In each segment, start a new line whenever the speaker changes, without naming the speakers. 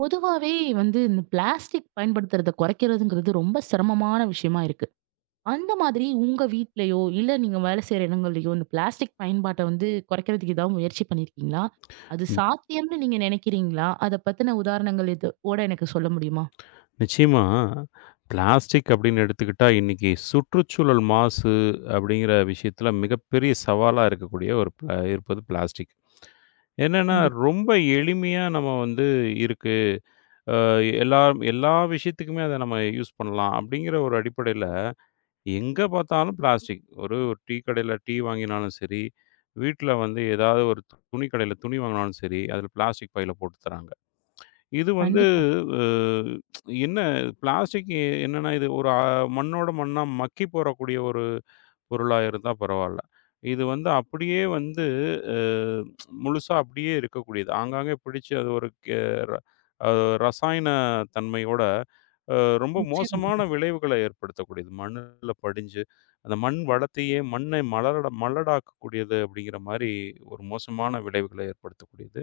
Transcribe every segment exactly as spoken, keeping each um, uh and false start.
பொதுவாவே வந்து இந்த பிளாஸ்டிக் பயன்படுத்துறத குறைக்கிறதுங்கிறது ரொம்ப சிரமமான விஷயமா இருக்கு. அந்த மாதிரி உங்க வீட்லயோ, இல்ல நீங்க வேலை செய்ற இடங்கள்லயோ இந்த பிளாஸ்டிக் பயன்பாட்ட வந்து குறைக்கிறதுக்கு ஏதாவது முயற்சி பண்ணியிருக்கீங்களா? அது
ம்.
சாத்தியம்னு நீங்க நினைக்கிறீங்களா? அத பத்தின உதாரணங்கள் எது ஓட எனக்கு சொல்ல முடியுமா?
நிச்சயமா, பிளாஸ்டிக் அப்படின்னு எடுத்துக்கிட்டா, இன்னைக்கு சுற்றுச்சூழல் மாசு அப்படிங்கிற விஷயத்துல மிகப்பெரிய சவாலா இருக்கக்கூடிய ஒரு ப இருப்பது பிளாஸ்டிக். என்னன்னா,
கண்டிப்பா,
ரொம்ப எளிமையா நம்ம வந்து இருக்கு. அ எல்லா எல்லா விஷயத்துக்குமே அத நம்ம யூஸ் பண்ணலாம் அப்படிங்கிற ஒரு அடிப்படையில, எங்க பார்த்தாலும் பிளாஸ்டிக். ஒரு டீ கடையில டீ வாங்கினாலும் சரி, வீட்ல வந்து ஏதாவது ஒரு துணி கடையில துணி வாங்கினாலும் சரி, அதில பிளாஸ்டிக் பையில போட்டு தராங்க. இது வந்து
கண்டிப்பா.
அ என்ன பிளாஸ்டிக் என்னன்னா, இது ஒரு அ மண்ணோட மண்ணா மக்கி போறக்கூடிய ஒரு பொருளா இருந்தா பரவால்ல. இது வந்து அப்படியே வந்து அ முழுசா அப்படியே இருக்கக்கூடியது. ஆங்காங்கே பிடிச்சு அது ஒரு கெ ர அ ரசாயன தன்மையோட அ ரொம்ப
நிச்சயமா,
மோசமான விளைவுகள ஏற்படுத்தக்கூடியது. மண்ணுல படிஞ்சு, அந்த மண் வளத்தையே மண்ணை மலரட மலடாக்கக்கூடியது அப்படிங்கிற மாரி ஒரு மோசமான விளைவுகள ஏற்படுத்தக்கூடியது.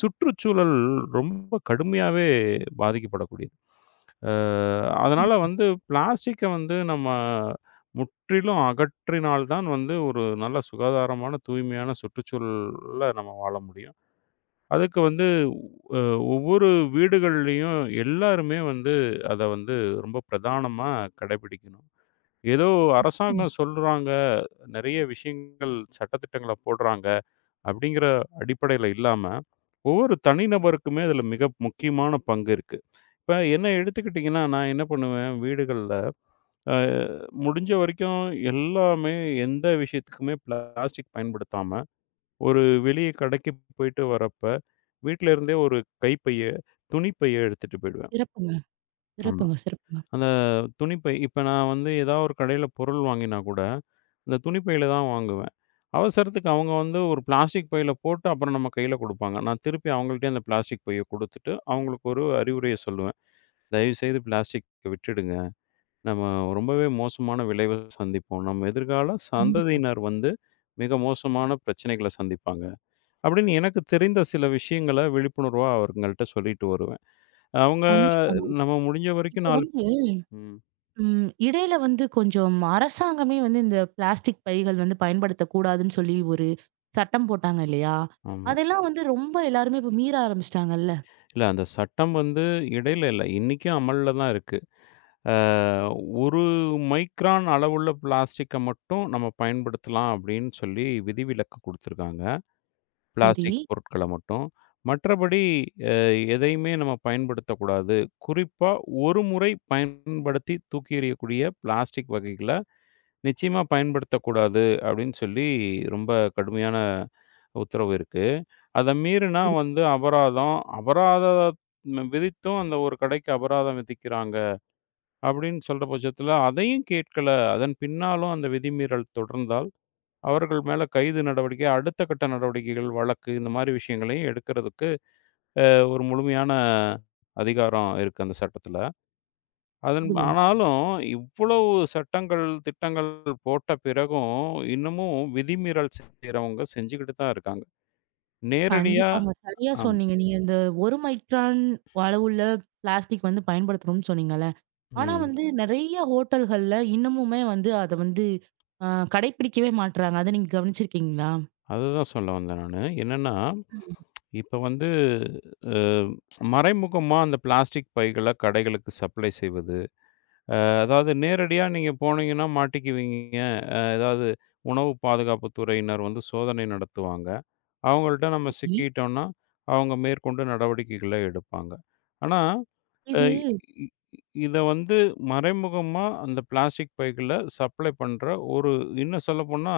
சுற்றுச்சூழல் ரொம்ப கடுமையாவே பாதிக்கப்படக்கூடியது. அ அதனால வந்து பிளாஸ்டிக்க வந்து நம்ம முற்றிலும் அகற்றினால் தான் வந்து ஒரு நல்ல சுகாதாரமான, தூய்மையான சுற்றுச்சூழல்ல நம்ம வாழ முடியும். அதுக்கு வந்து அ ஒவ்வொரு வீடுகள்லயும் எல்லாருமே வந்து அத வந்து ரொம்ப பிரதானமா கடைபிடிக்கணும். ஏதோ
நிச்சயமா.
அரசாங்கம் சொல்றாங்க, நெறைய விஷயங்கள் சட்டதிட்டங்கள போடுறாங்க, அப்படிங்கிற அடிப்படையில இல்லாம ஒவ்வொரு தனிநபருக்குமே அதில மிக முக்கியமான பங்கு இருக்கு. இப்ப என்ன எடுத்துக்கிட்டீங்கன்னா, நான் என்ன பண்ணுவேன் வீடுகள்ல, அ முடிஞ்ச வரைக்கும் எல்லாமே எந்த விஷயத்துக்குமே பிளாஸ்டிக் பயன்படுத்தாம, ஒரு வெளிய கடைக்கு போயிட்டு வரப்ப, வீட்ல இருந்தே ஒரு கைப்பைய, துணிப்பைய எடுத்துட்டு போயிடுவேன்.
சிறப்புங்க,
ஆமா.
சிறப்புங்க, சிறப்புங்க.
அந்த துணிப்பை இப்ப நான் வந்து ஏதாவது ஒரு கடையில பொருள் வாங்கினா கூட, இந்த துணிப்பையில தான் வாங்குவேன். அவசரத்துக்கு அவங்க வந்து ஒரு பிளாஸ்டிக் பையில போட்டு அப்புறம் நம்ம கையில குடுப்பாங்க. நான் திருப்பி அவங்கள்ட்டயே அந்த பிளாஸ்டிக் பைய குடுத்துட்டு, அவங்களுக்கு ஒரு அறிவுரைய சொல்லுவேன். "தயவுசெய்து பிளாஸ்டிக்க விட்டுடுங்க. நம்ம ரொம்பவே மோசமான விளைவ சந்திப்போம். நம்ம எதிர்கால
கண்டிப்பா,
சந்ததியினர் வந்து மிக மோசமான பிரச்சனைகள சந்திப்பாங்க." அப்படின்னு எனக்கு தெரிந்த சில விஷயங்கள விழிப்புணர்வா அவங்கள்ட்ட சொல்லிட்டு வருவேன். அவங்க
கண்டிப்பாங்க.
நம்ம முடிஞ்ச வரைக்கும்
இப்ப
நான்கு
வந்து
ம்.
ம். இடையில வந்து கொஞ்சம் அரசாங்கமே வந்து இந்த பிளாஸ்டிக் பைகள் வந்து பயன்படுத்தக்கூடாதுன்னு சொல்லி ஒரு சட்டம் போட்டாங்க இல்லையா?
ஆமா.
அதெல்லாம் வந்து ரொம்ப எல்லாருமே இப்ப மீற ஆரம்பிச்சுட்டாங்கல்ல.
இல்ல, அந்த சட்டம் வந்து இடையில இல்ல. இன்னைக்கும் அமல்ல தான் இருக்கு. அ ஒரு மைக்ரான் அளவுள்ள பிளாஸ்டிக்க மட்டும் நம்ம பயன்படுத்தலாம் அப்படின்னு சொல்லி விதிவிலக்கு குடுத்துருக்காங்க.
சரி.
பிளாஸ்டிக் பொருட்கள மட்டும். மற்றபடி அ எதையுமே நம்ம பயன்படுத்தக்கூடாது. குறிப்பா ஒரு முறை பயன்படுத்தி தூக்கி எறியக்கூடிய பிளாஸ்டிக் வகைகள நிச்சயமா பயன்படுத்தக்கூடாது அப்படின்னு சொல்லி ரொம்ப கடுமையான உத்தரவு இருக்கு. அத மீறினா
சரி.
வந்து அபராதம். அபராதம் விதித்தும் அந்த ஒரு கடைக்கு அபராதம் விதிக்கிறாங்க. அப்படின்னு சொல்ற பட்சத்தில அதையும் கேட்கல. அதன் பின்னாலும் அந்த விதிமீறல் தொடர்ந்தால், அவர்கள் மேல கைது நடவடிக்கை, அடுத்த கட்ட நடவடிக்கைகள், வழக்கு இந்த மாரி விஷயங்களையும் எடுக்கிறதுக்கு ஒரு முழுமையான அதிகாரம் இருக்கு அந்த சட்டத்தில. அதன்
அப்படியா?
ஆனாலும் இவ்வளவு சட்டங்கள், திட்டங்கள் போட்ட பிறகும், இன்னமும் விதிமீறல் செய்றவங்க செஞ்சுகிட்டு தான் இருக்காங்க. நேரடியா
கண்டிப்பாங்க. சரியா சொன்னீங்க. நீங்க இந்த ஒரு மைக்ரான் அளவுள்ள பிளாஸ்டிக் வந்து பயன்படுத்தணும்னு சொன்னீங்கல்ல. ஆனா
ம்.
வந்து நெறைய ஹோட்டல்கள்ல இன்னமுமே வந்து அத வந்து அ கடைப்பிடிக்கவே மாட்றாங்க. அத நீங்க கவனிச்சிருக்கீங்களா?
அதுதான் சொல்ல வந்தேன் நானு. என்னன்னா, இப்ப வந்து அ மறைமுகமா அந்த பிளாஸ்டிக் பைகள கடைகளுக்கு சப்ளை செய்வது. அதாவது நேரடியா நீங்க போனீங்கன்னா மாட்டிக்குவீங்க. ஏதாவது உணவு பாதுகாப்பு துறையினர் வந்து சோதனை நடத்துவாங்க. அவங்கள்ட்ட நம்ம
சரி.
சிக்கிட்டோம்னா, அவங்க மேற்கொண்டு நடவடிக்கைகள எடுப்பாங்க. ஆனா, அ
இது
இ இத வந்து மறைமுகமா அந்த பிளாஸ்டிக் பைகள சப்ளை பண்ற ஒரு இன்னும் சொல்லப்போனா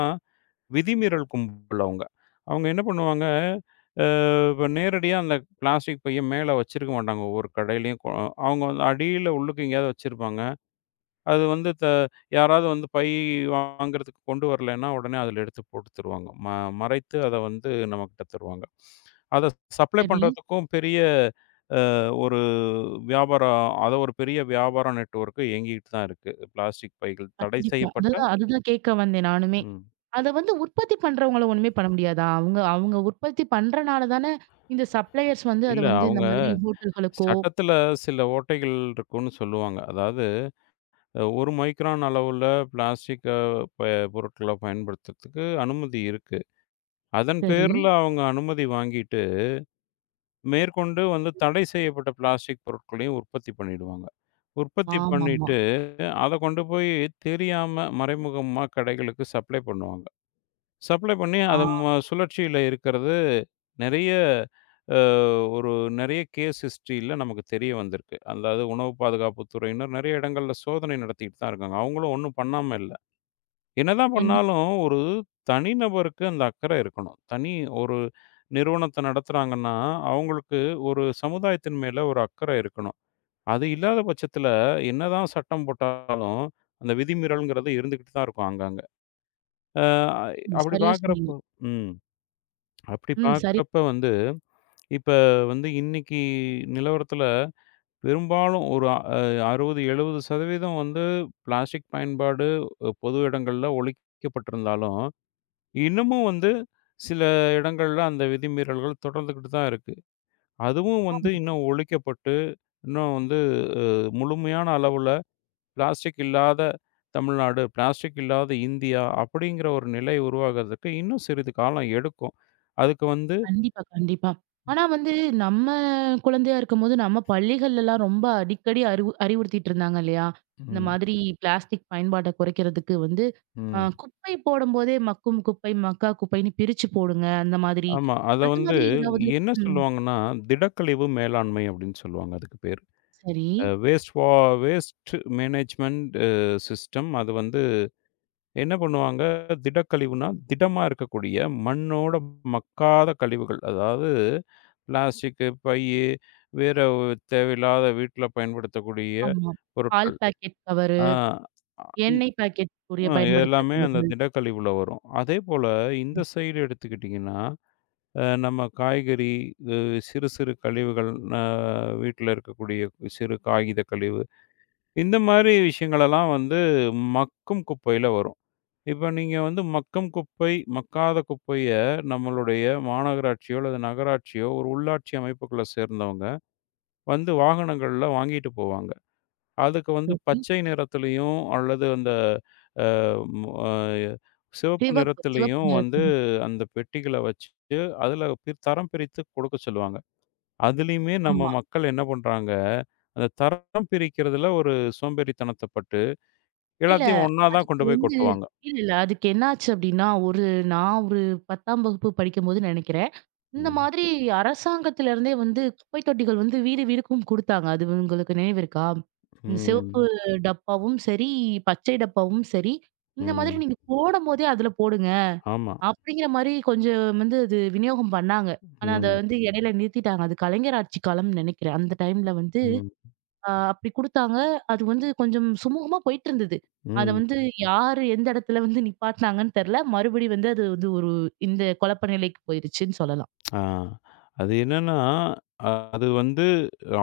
விதிமீறல் கும்பல் அவங்க. அவங்க என்ன பண்ணுவாங்க, அ இப்ப நேரடியா அந்த பிளாஸ்டிக் பைய மேல வச்சிருக்க மாட்டாங்க ஒவ்வொரு கடையிலயும். கொ அவங்க வந்து அடியில உள்ளுக்கு எங்கேயாவது வச்சிருப்பாங்க. அது வந்து த யாராவது வந்து பை வாங்குறதுக்கு கொண்டு வரலன்னா, உடனே அதில எடுத்து போட்டு தருவாங்க. ம மறைத்து அத வந்து நம்மகிட்ட தருவாங்க. அத சப்ளை
சரி.
பண்றதுக்கும் பெரிய அஹ், ஒரு வியாபாரம் அத ஒரு பெரிய வியாபார நெட்வொர்க் இயங்கிட்டு தான் இருக்கு. பிளாஸ்டிக் பைகள் தடை
கண்டிப்பா.
செய்யப்பட்ட
அதுதான் அதுதான் கேட்க வந்தேன் நானுமே.
ம்.
அத வந்து உற்பத்தி பண்றவங்கள ஒண்ணுமே பண்ண முடியாதா? அவங்க அவங்க உற்பத்தி பண்றனால தானே இந்த சப்ளையர்ஸ் வந்து அத
இல்ல
வந்து இந்த
அவங்க
மாதிரி ஹோட்டல்களுக்கோ
சட்டத்துல சில ஓட்டைகள் இருக்குன்னு சொல்லுவாங்க. அதாவது, அஹ், ஒரு மைக்ரான் அளவுல பிளாஸ்டிக் அ ப பொருட்கள பயன்படுத்துறதுக்கு அனுமதி இருக்கு. அதன்
சரி.
பேர்ல அவங்க அனுமதி வாங்கிட்டு, மேற்கொண்டு வந்து தடை செய்யப்பட்ட பிளாஸ்டிக் பொருட்களையும் உற்பத்தி பண்ணிடுவாங்க. உற்பத்தி
ஆமாமா.
பண்ணிட்டு, அத கொண்டு போய் தெரியாம மறைமுகமா கடைகளுக்கு சப்ளை பண்ணுவாங்க. சப்ளை பண்ணி
ஆ
அது ம சுழற்சியில இருக்கிறது நெறைய அ ஒரு நெறைய கேஸ் ஹிஸ்டரியில நமக்கு தெரிய வந்திருக்கு. அதாவது உணவு பாதுகாப்பு துறையினர் நெறைய இடங்கள்ல சோதனை நடத்திட்டு தான் இருக்காங்க. அவங்களும் ஒண்ணும் பண்ணாம இல்ல. என்னதான்
கண்டிப்பா.
பண்ணாலும் ஒரு தனிநபருக்கு அந்த அக்கறை இருக்கணும். தனி ஒரு நிறுவனத்த நடத்துறாங்கன்னா, அவங்களுக்கு ஒரு சமுதாயத்தின் மேல ஒரு அக்கறை இருக்கணும். அது இல்லாத பட்சத்தில என்னதான் சட்டம் போட்டாலும், அந்த விதிமீறல்ங்கிறது இருந்துகிட்டு தான் இருக்கும் அங்கங்க. அ அப்படி
சரியா சொன்னீங்க.
பார்க்கிறப்போ ம். அப்படி
ம். சரி.
பார்க்குறப்ப வந்து, இப்ப வந்து இன்னைக்கு நிலவரத்துல பெரும்பாலும் ஒரு அ அறுபது, எழுபது சதவீதம் வந்து பிளாஸ்டிக் பயன்பாடு அ பொது இடங்கள்ல ஒழிக்கப்பட்டிருந்தாலும், இன்னமும் வந்து சில இடங்கள்ல அந்த விதிமீறல்கள் தொடர்ந்துகிட்டு தான் இருக்கு. அதுவும் வந்து இன்னும் ஒழிக்கப்பட்டு, இன்னும் வந்து அ முழுமையான அளவுல பிளாஸ்டிக் இல்லாத தமிழ்நாடு, பிளாஸ்டிக் இல்லாத இந்தியா அப்படிங்கிற ஒரு நிலை உருவாகுறதுக்கு இன்னும் சிறிது காலம் எடுக்கும். அதுக்கு வந்து
கண்டிப்பா, கண்டிப்பா. ஆனா வந்து நம்ம குழந்தையா இருக்கும்போது, நம்ம பள்ளிகள்லலாம் ரொம்ப அடிக்கடி அறிவு அறிவுறுத்திட்டு இருந்தாங்க இல்லையா? இந்த
ம்,
மாதிரி பிளாஸ்டிக் பயன்பாட்ட குறைக்கிறதுக்கு வந்து, அ
ம்.
குப்பை போடும்போதே மக்கும் குப்பை, மக்கா குப்பைன்னு பிரிச்சு போடுங்க. அந்த மாதிரி,
ஆமா. அத
அந்த
வந்து
மாதிரி ஏதாவது
என்ன
ம்.
சொல்லுவாங்கன்னா, திடக்கழிவு மேலாண்மை அப்படின்னு சொல்லுவாங்க அதுக்கு பேரு.
சரி.
அ வேஸ்ட் வா வேஸ்ட் மேனேஜ்மென்ட் அ சிஸ்டம். அது வந்து என்ன பண்ணுவாங்க, திடக்கழிவுனா திடமா இருக்கக்கூடிய மண்ணோட மக்காத கழிவுகள். அதாவது பிளாஸ்டிக்கு, பையி, வேற ஒரு தேவையில்லாத வீட்ல பயன்படுத்தக்கூடிய
ஆமா. பால்
பொருட்கள்.
பாக்கெட் கவரு,
ஆ இ
எண்ணெய் பாக்கெட் உரிய
அ
பயன்படுத்துற
எல்லாமே அந்த
கவர்கள்.
திடக்கழிவுல வரும். அதேபோல இந்த
ம்.
சைடு எடுத்துக்கிட்டீங்கன்னா அ நம்ம காய்கறி, அ சிறு சிறு கழிவுகள், அ வீட்ல இருக்கக்கூடிய சிறு காகித கழிவு, இந்த மாரி விஷயங்களெல்லாம் வந்து மக்கும் குப்பையில வரும். இப்ப நீங்க வந்து மக்கும் குப்பை, மக்காத குப்பைய நம்மளுடைய மாநகராட்சியோ அல்லது நகராட்சியோ, ஒரு உள்ளாட்சி அமைப்புக்குள்ள சேர்ந்தவங்க வந்து வாகனங்கள்ல வாங்கிட்டு போவாங்க. அதுக்கு வந்து
சரி.
பச்சை நிறத்திலயும் அல்லது அந்த மு அ சிவப்பு
சிவப்பு, சிவப்பு
நிறத்திலயும் வந்து
நிறத்துல.
அந்த பெட்டிகள வச்சு, அதில பிர் தரம் பிரித்து கொடுக்க சொல்லுவாங்க. அதுலயுமே நம்ம
ஆமா.
மக்கள் என்ன பண்றாங்க, அந்த தரம் பிரிக்கிறதுல ஒரு சோம்பேறித்தனத்த பட்டு,
இல்ல.
எல்லாத்தையும் ஒண்ணா தான்
அதுக்கு
கொண்டு போய்
வந்து
கொட்டுவாங்க.
இல்ல, இல்ல. அதுக்கு என்னாச்சு அப்டின்னா, ஒரு நான் ஒரு பத்தாம் வகுப்பு படிக்கும்போது நெனைக்கிறேன். இந்த
ம்.
மாதிரி அரசாங்கத்திலருந்தே வந்து குப்பை தொட்டிகள் வந்து வீடு வீடுக்கும் குடுத்தாங்க. அது உங்களுக்கு நினைவு இருக்கா? இந்த சிவப்பு
ம்.
டப்பாவும் சரி, பச்சை டப்பாவும் சரி, இந்த மாதிரி
ம்.
நீங்க போடும்போதே அதுல போடுங்க.
ஆமா.
அப்டிங்கிற மாரி கொஞ்சம் வந்து அது விநியோகம் பண்ணாங்க. ஆனா அத
ம்.
வந்து இடையில நிறுத்திட்டாங்க. அது கலைஞர் ஆட்சி காலம்னு நெனைக்கிறேன். அந்த டைம்ல வந்து
ம்.
ஆ அப்படி குடுத்தாங்க. அது வந்து கொஞ்சம் சுமூகமா போயிட்டு இருந்தது. அத
ம்.
வந்து யாரு எந்த இடத்துல வந்து நிப்பாட்டுனாங்கன்னு தெரியல. மறுபடியும் வந்து அது வந்து ஒரு இந்த குழப்ப நிலைக்கு போயிருச்சுன்னு சொல்லலாம்.
ஆ. அது என்னன்னா, அ- அது வந்து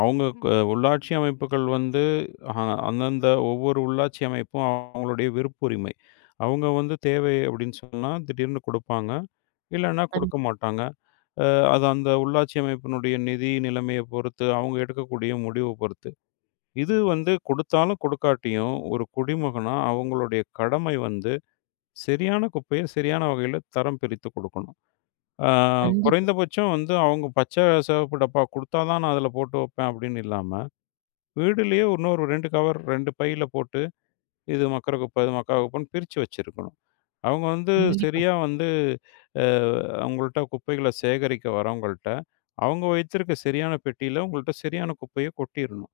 அவங்க க உள்ளாட்சி அமைப்புகள் வந்து அ அந்தந்த ஒவ்வொரு உள்ளாட்சி அமைப்பும் அவங்களுடைய விருப்புரிமை. அவங்க வந்து தேவை அப்படின்னு சொன்னா திடீர்னு குடுப்பாங்க. இல்லன்னா
கண்
குடுக்க மாட்டாங்க. அ அது அந்த உள்ளாட்சி அமைப்பினுடைய நிதி நிலைமைய பொறுத்து, அவங்க எடுக்கக்கூடிய முடிவ பொறுத்து. இது வந்து கொடுத்தாலும் கொடுக்காட்டியும், ஒரு குடிமகனா அவங்களுடைய கடமை வந்து, சரியான குப்பைய சரியான வகையில தரம் பிரித்து கொடுக்கணும். ஆ
கண்டிப்பா,
குறைந்தபட்சம் வந்து அவங்க பச்சை, சிவப்பு டப்பா குடுத்தா தான் நான் அதில போட்டு வைப்பேன் அப்படின்னு இல்லாம, வீடுலயே இன்னொரு இரண்டு கவர் இரண்டு பையில போட்டு இது மக்கிற குப்பை, இது மக்கா குப்பைன்னு பிரிச்சு வச்சிருக்கணும். அவங்க வந்து
கண்டிப்பா,
சரியா வந்து அ அவங்கள்ட்ட குப்பைகள சேகரிக்க வரவங்கள்ட்ட, அவங்க வைத்திருக்க சரியான பெட்டியில உங்கள்ட்ட சரியான குப்பைய கொட்டிரணும்.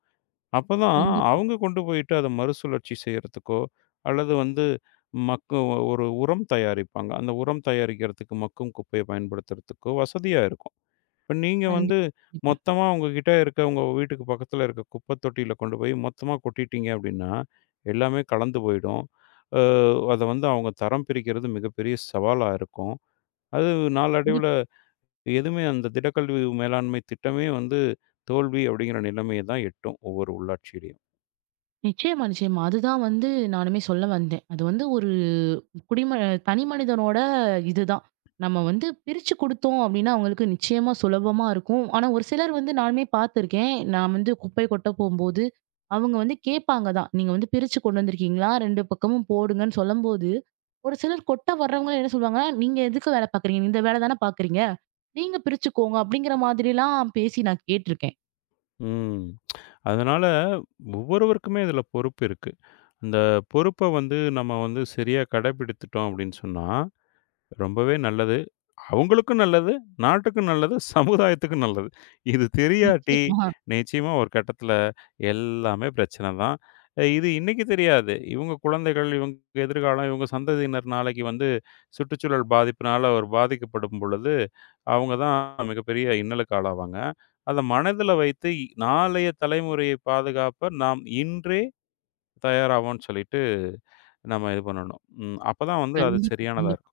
அப்பதான்
கண்டிப்பா,
அவங்க கொண்டு போயிட்டு அத மறுசுழற்சி செய்யறதுக்கோ, அல்லது வந்து மக்கு ஒரு உரம் தயாரிப்பாங்க. அந்த உரம் தயாரிக்கிறதுக்கு மக்கும் குப்பைய பயன்படுத்துறதுக்கோ வசதியா இருக்கும். இப்ப நீங்க வந்து
கண்டிப்பா, கண்டிப்பா.
மொத்தமா உங்ககிட்ட இருக்க உங்க வீட்டுக்கு பக்கத்துல இருக்க குப்பை தொட்டியில கொண்டு போய் மொத்தமா கொட்டிட்டீங்க அப்படின்னா, எல்லாமே கலந்து போயிடும். அ அத வந்து அவங்க தரம் பிரிக்கிறது மிகப்பெரிய சவாலா இருக்கும். அது நாளடைவுல எதுவுமே அந்த திடக்கல்வி மேலாண்மை திட்டமே வந்து தோல்வி அப்படிங்கிற நிலைமைய தான் எட்டும் ஒவ்வொரு உள்ளாட்சியிலயும்.
நிச்சயமா, நிச்சயமா. அதுதான் வந்து நானுமே சொல்ல வந்தேன். அது வந்து ஒரு குடிம தனி மனிதனோட இதுதான். நம்ம வந்து பிரிச்சு குடுத்தோம் அப்டின்னா, அவங்களுக்கு நிச்சயமா சுலபமா இருக்கும். ஆனா, ஒரு சிலர் வந்து நானுமே பார்த்துருக்கேன். நான் வந்து குப்பை கொட்ட போம்போது, அவங்க வந்து கேட்பாங்க தான். நீங்க வந்து பிரிச்சு கொண்டு வந்திருக்கீங்களா? ரெண்டு பக்கமும் போடுங்கன்னு சொல்லும்போது, ஒரு சிலர் கொட்ட வர்றவங்க என்ன சொல்லுவாங்கன்னா, நீங்க எதுக்கு வேல பார்க்குறீங்க? இந்த வேல தானே பார்க்குறீங்க. நீங்க பிரிச்சுக்கோங்க அப்டிங்கிற மாதிரிலாம் பேசி நான் கேட்டுருக்கேன்.
ம். அதனால ஒவ்வொருவருக்குமே இதுல பொறுப்பு இருக்கு. அந்த பொறுப்ப வந்து நம்ம வந்து சரியா கடைபிடித்துட்டோம் அப்படின்னு சொன்னா ரொம்பவே நல்லது. அவங்களுக்கும் நல்லது, நாட்டுக்கும் நல்லது, சமுதாயத்துக்கும் நல்லது. இது தெரியாட்டி,
நிச்சயமா.
நிச்சயமா ஒரு கட்டத்தில எல்லாமே பிரச்சனை தான். அ இது இன்னைக்கு தெரியாது. இவங்க குழந்தைகள், இவங்க எதிர்காலம், இவங்க சந்ததியினர் நாளைக்கு வந்து சுற்றுச்சூழல் பாதிப்பினால ஒரு பாதிக்கப்படும் பொழுது, அவங்க தான் மிகப்பெரிய இன்னலுக்கு ஆளாவாங்க. அத மனதில வைத்து இ- நாளைய தலைமுறையை பாதுகாப்ப நாம் இன்றே தயாராவோம்ன்னு சொல்லிட்டு, நம்ம இது பண்ணணும். ம். அப்பதான் வந்து அது
கண்டிப்பா,
சரியானதா
கண்டிப்பா.
இருக்கும்.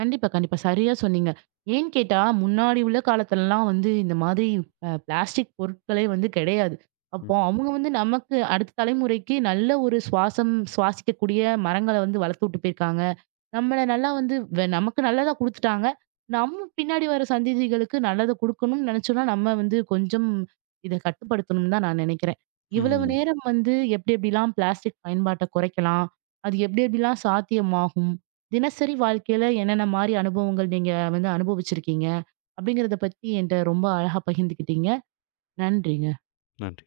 கண்டிப்பா, கண்டிப்பா. சரியா சொன்னீங்க. ஏன்னு கேட்டா, முன்னாடி உள்ள காலத்துலலாம் வந்து இந்த மாதிரி அ பிளாஸ்டிக் பொருட்களே வந்து கிடையாது.
ம்.
அப்போ அவங்க வந்து நமக்கு அடுத்த தலைமுறைக்கு நல்ல ஒரு சுவாசம் சுவாசிக்கக்கூடிய மரங்கள வந்து வளர்த்து விட்டு போயிருக்காங்க. நம்மள நல்லா வந்து வெ நமக்கு நல்லதா குடுத்துட்டாங்க. நம்ம பின்னாடி வர சந்ததிகளுக்கு நல்லத குடுக்கணும்னு நெனச்சோம்னா, நம்ம வந்து கொஞ்சம் இத கட்டுப்படுத்தணும்னு தான் நான் நெனைக்கிறேன். இவ்வளவு
ம்.
நேரம் வந்து எப்டி எப்டிலாம் பிளாஸ்டிக் பயன்பாட்ட குறைக்கலாம்? அது எப்டி எப்டிலாம் சாத்தியமாகும்? தினசரி வாழ்க்கையில என்னென்ன மாரி அனுபவங்கள் நீங்க வந்து அனுபவிச்சிருக்கீங்க? அப்டிங்கிறத பத்தி என்ட்ட ரொம்ப அழகா பகிர்ந்துக்கிட்டீங்க. நன்றிங்க.
நன்றி.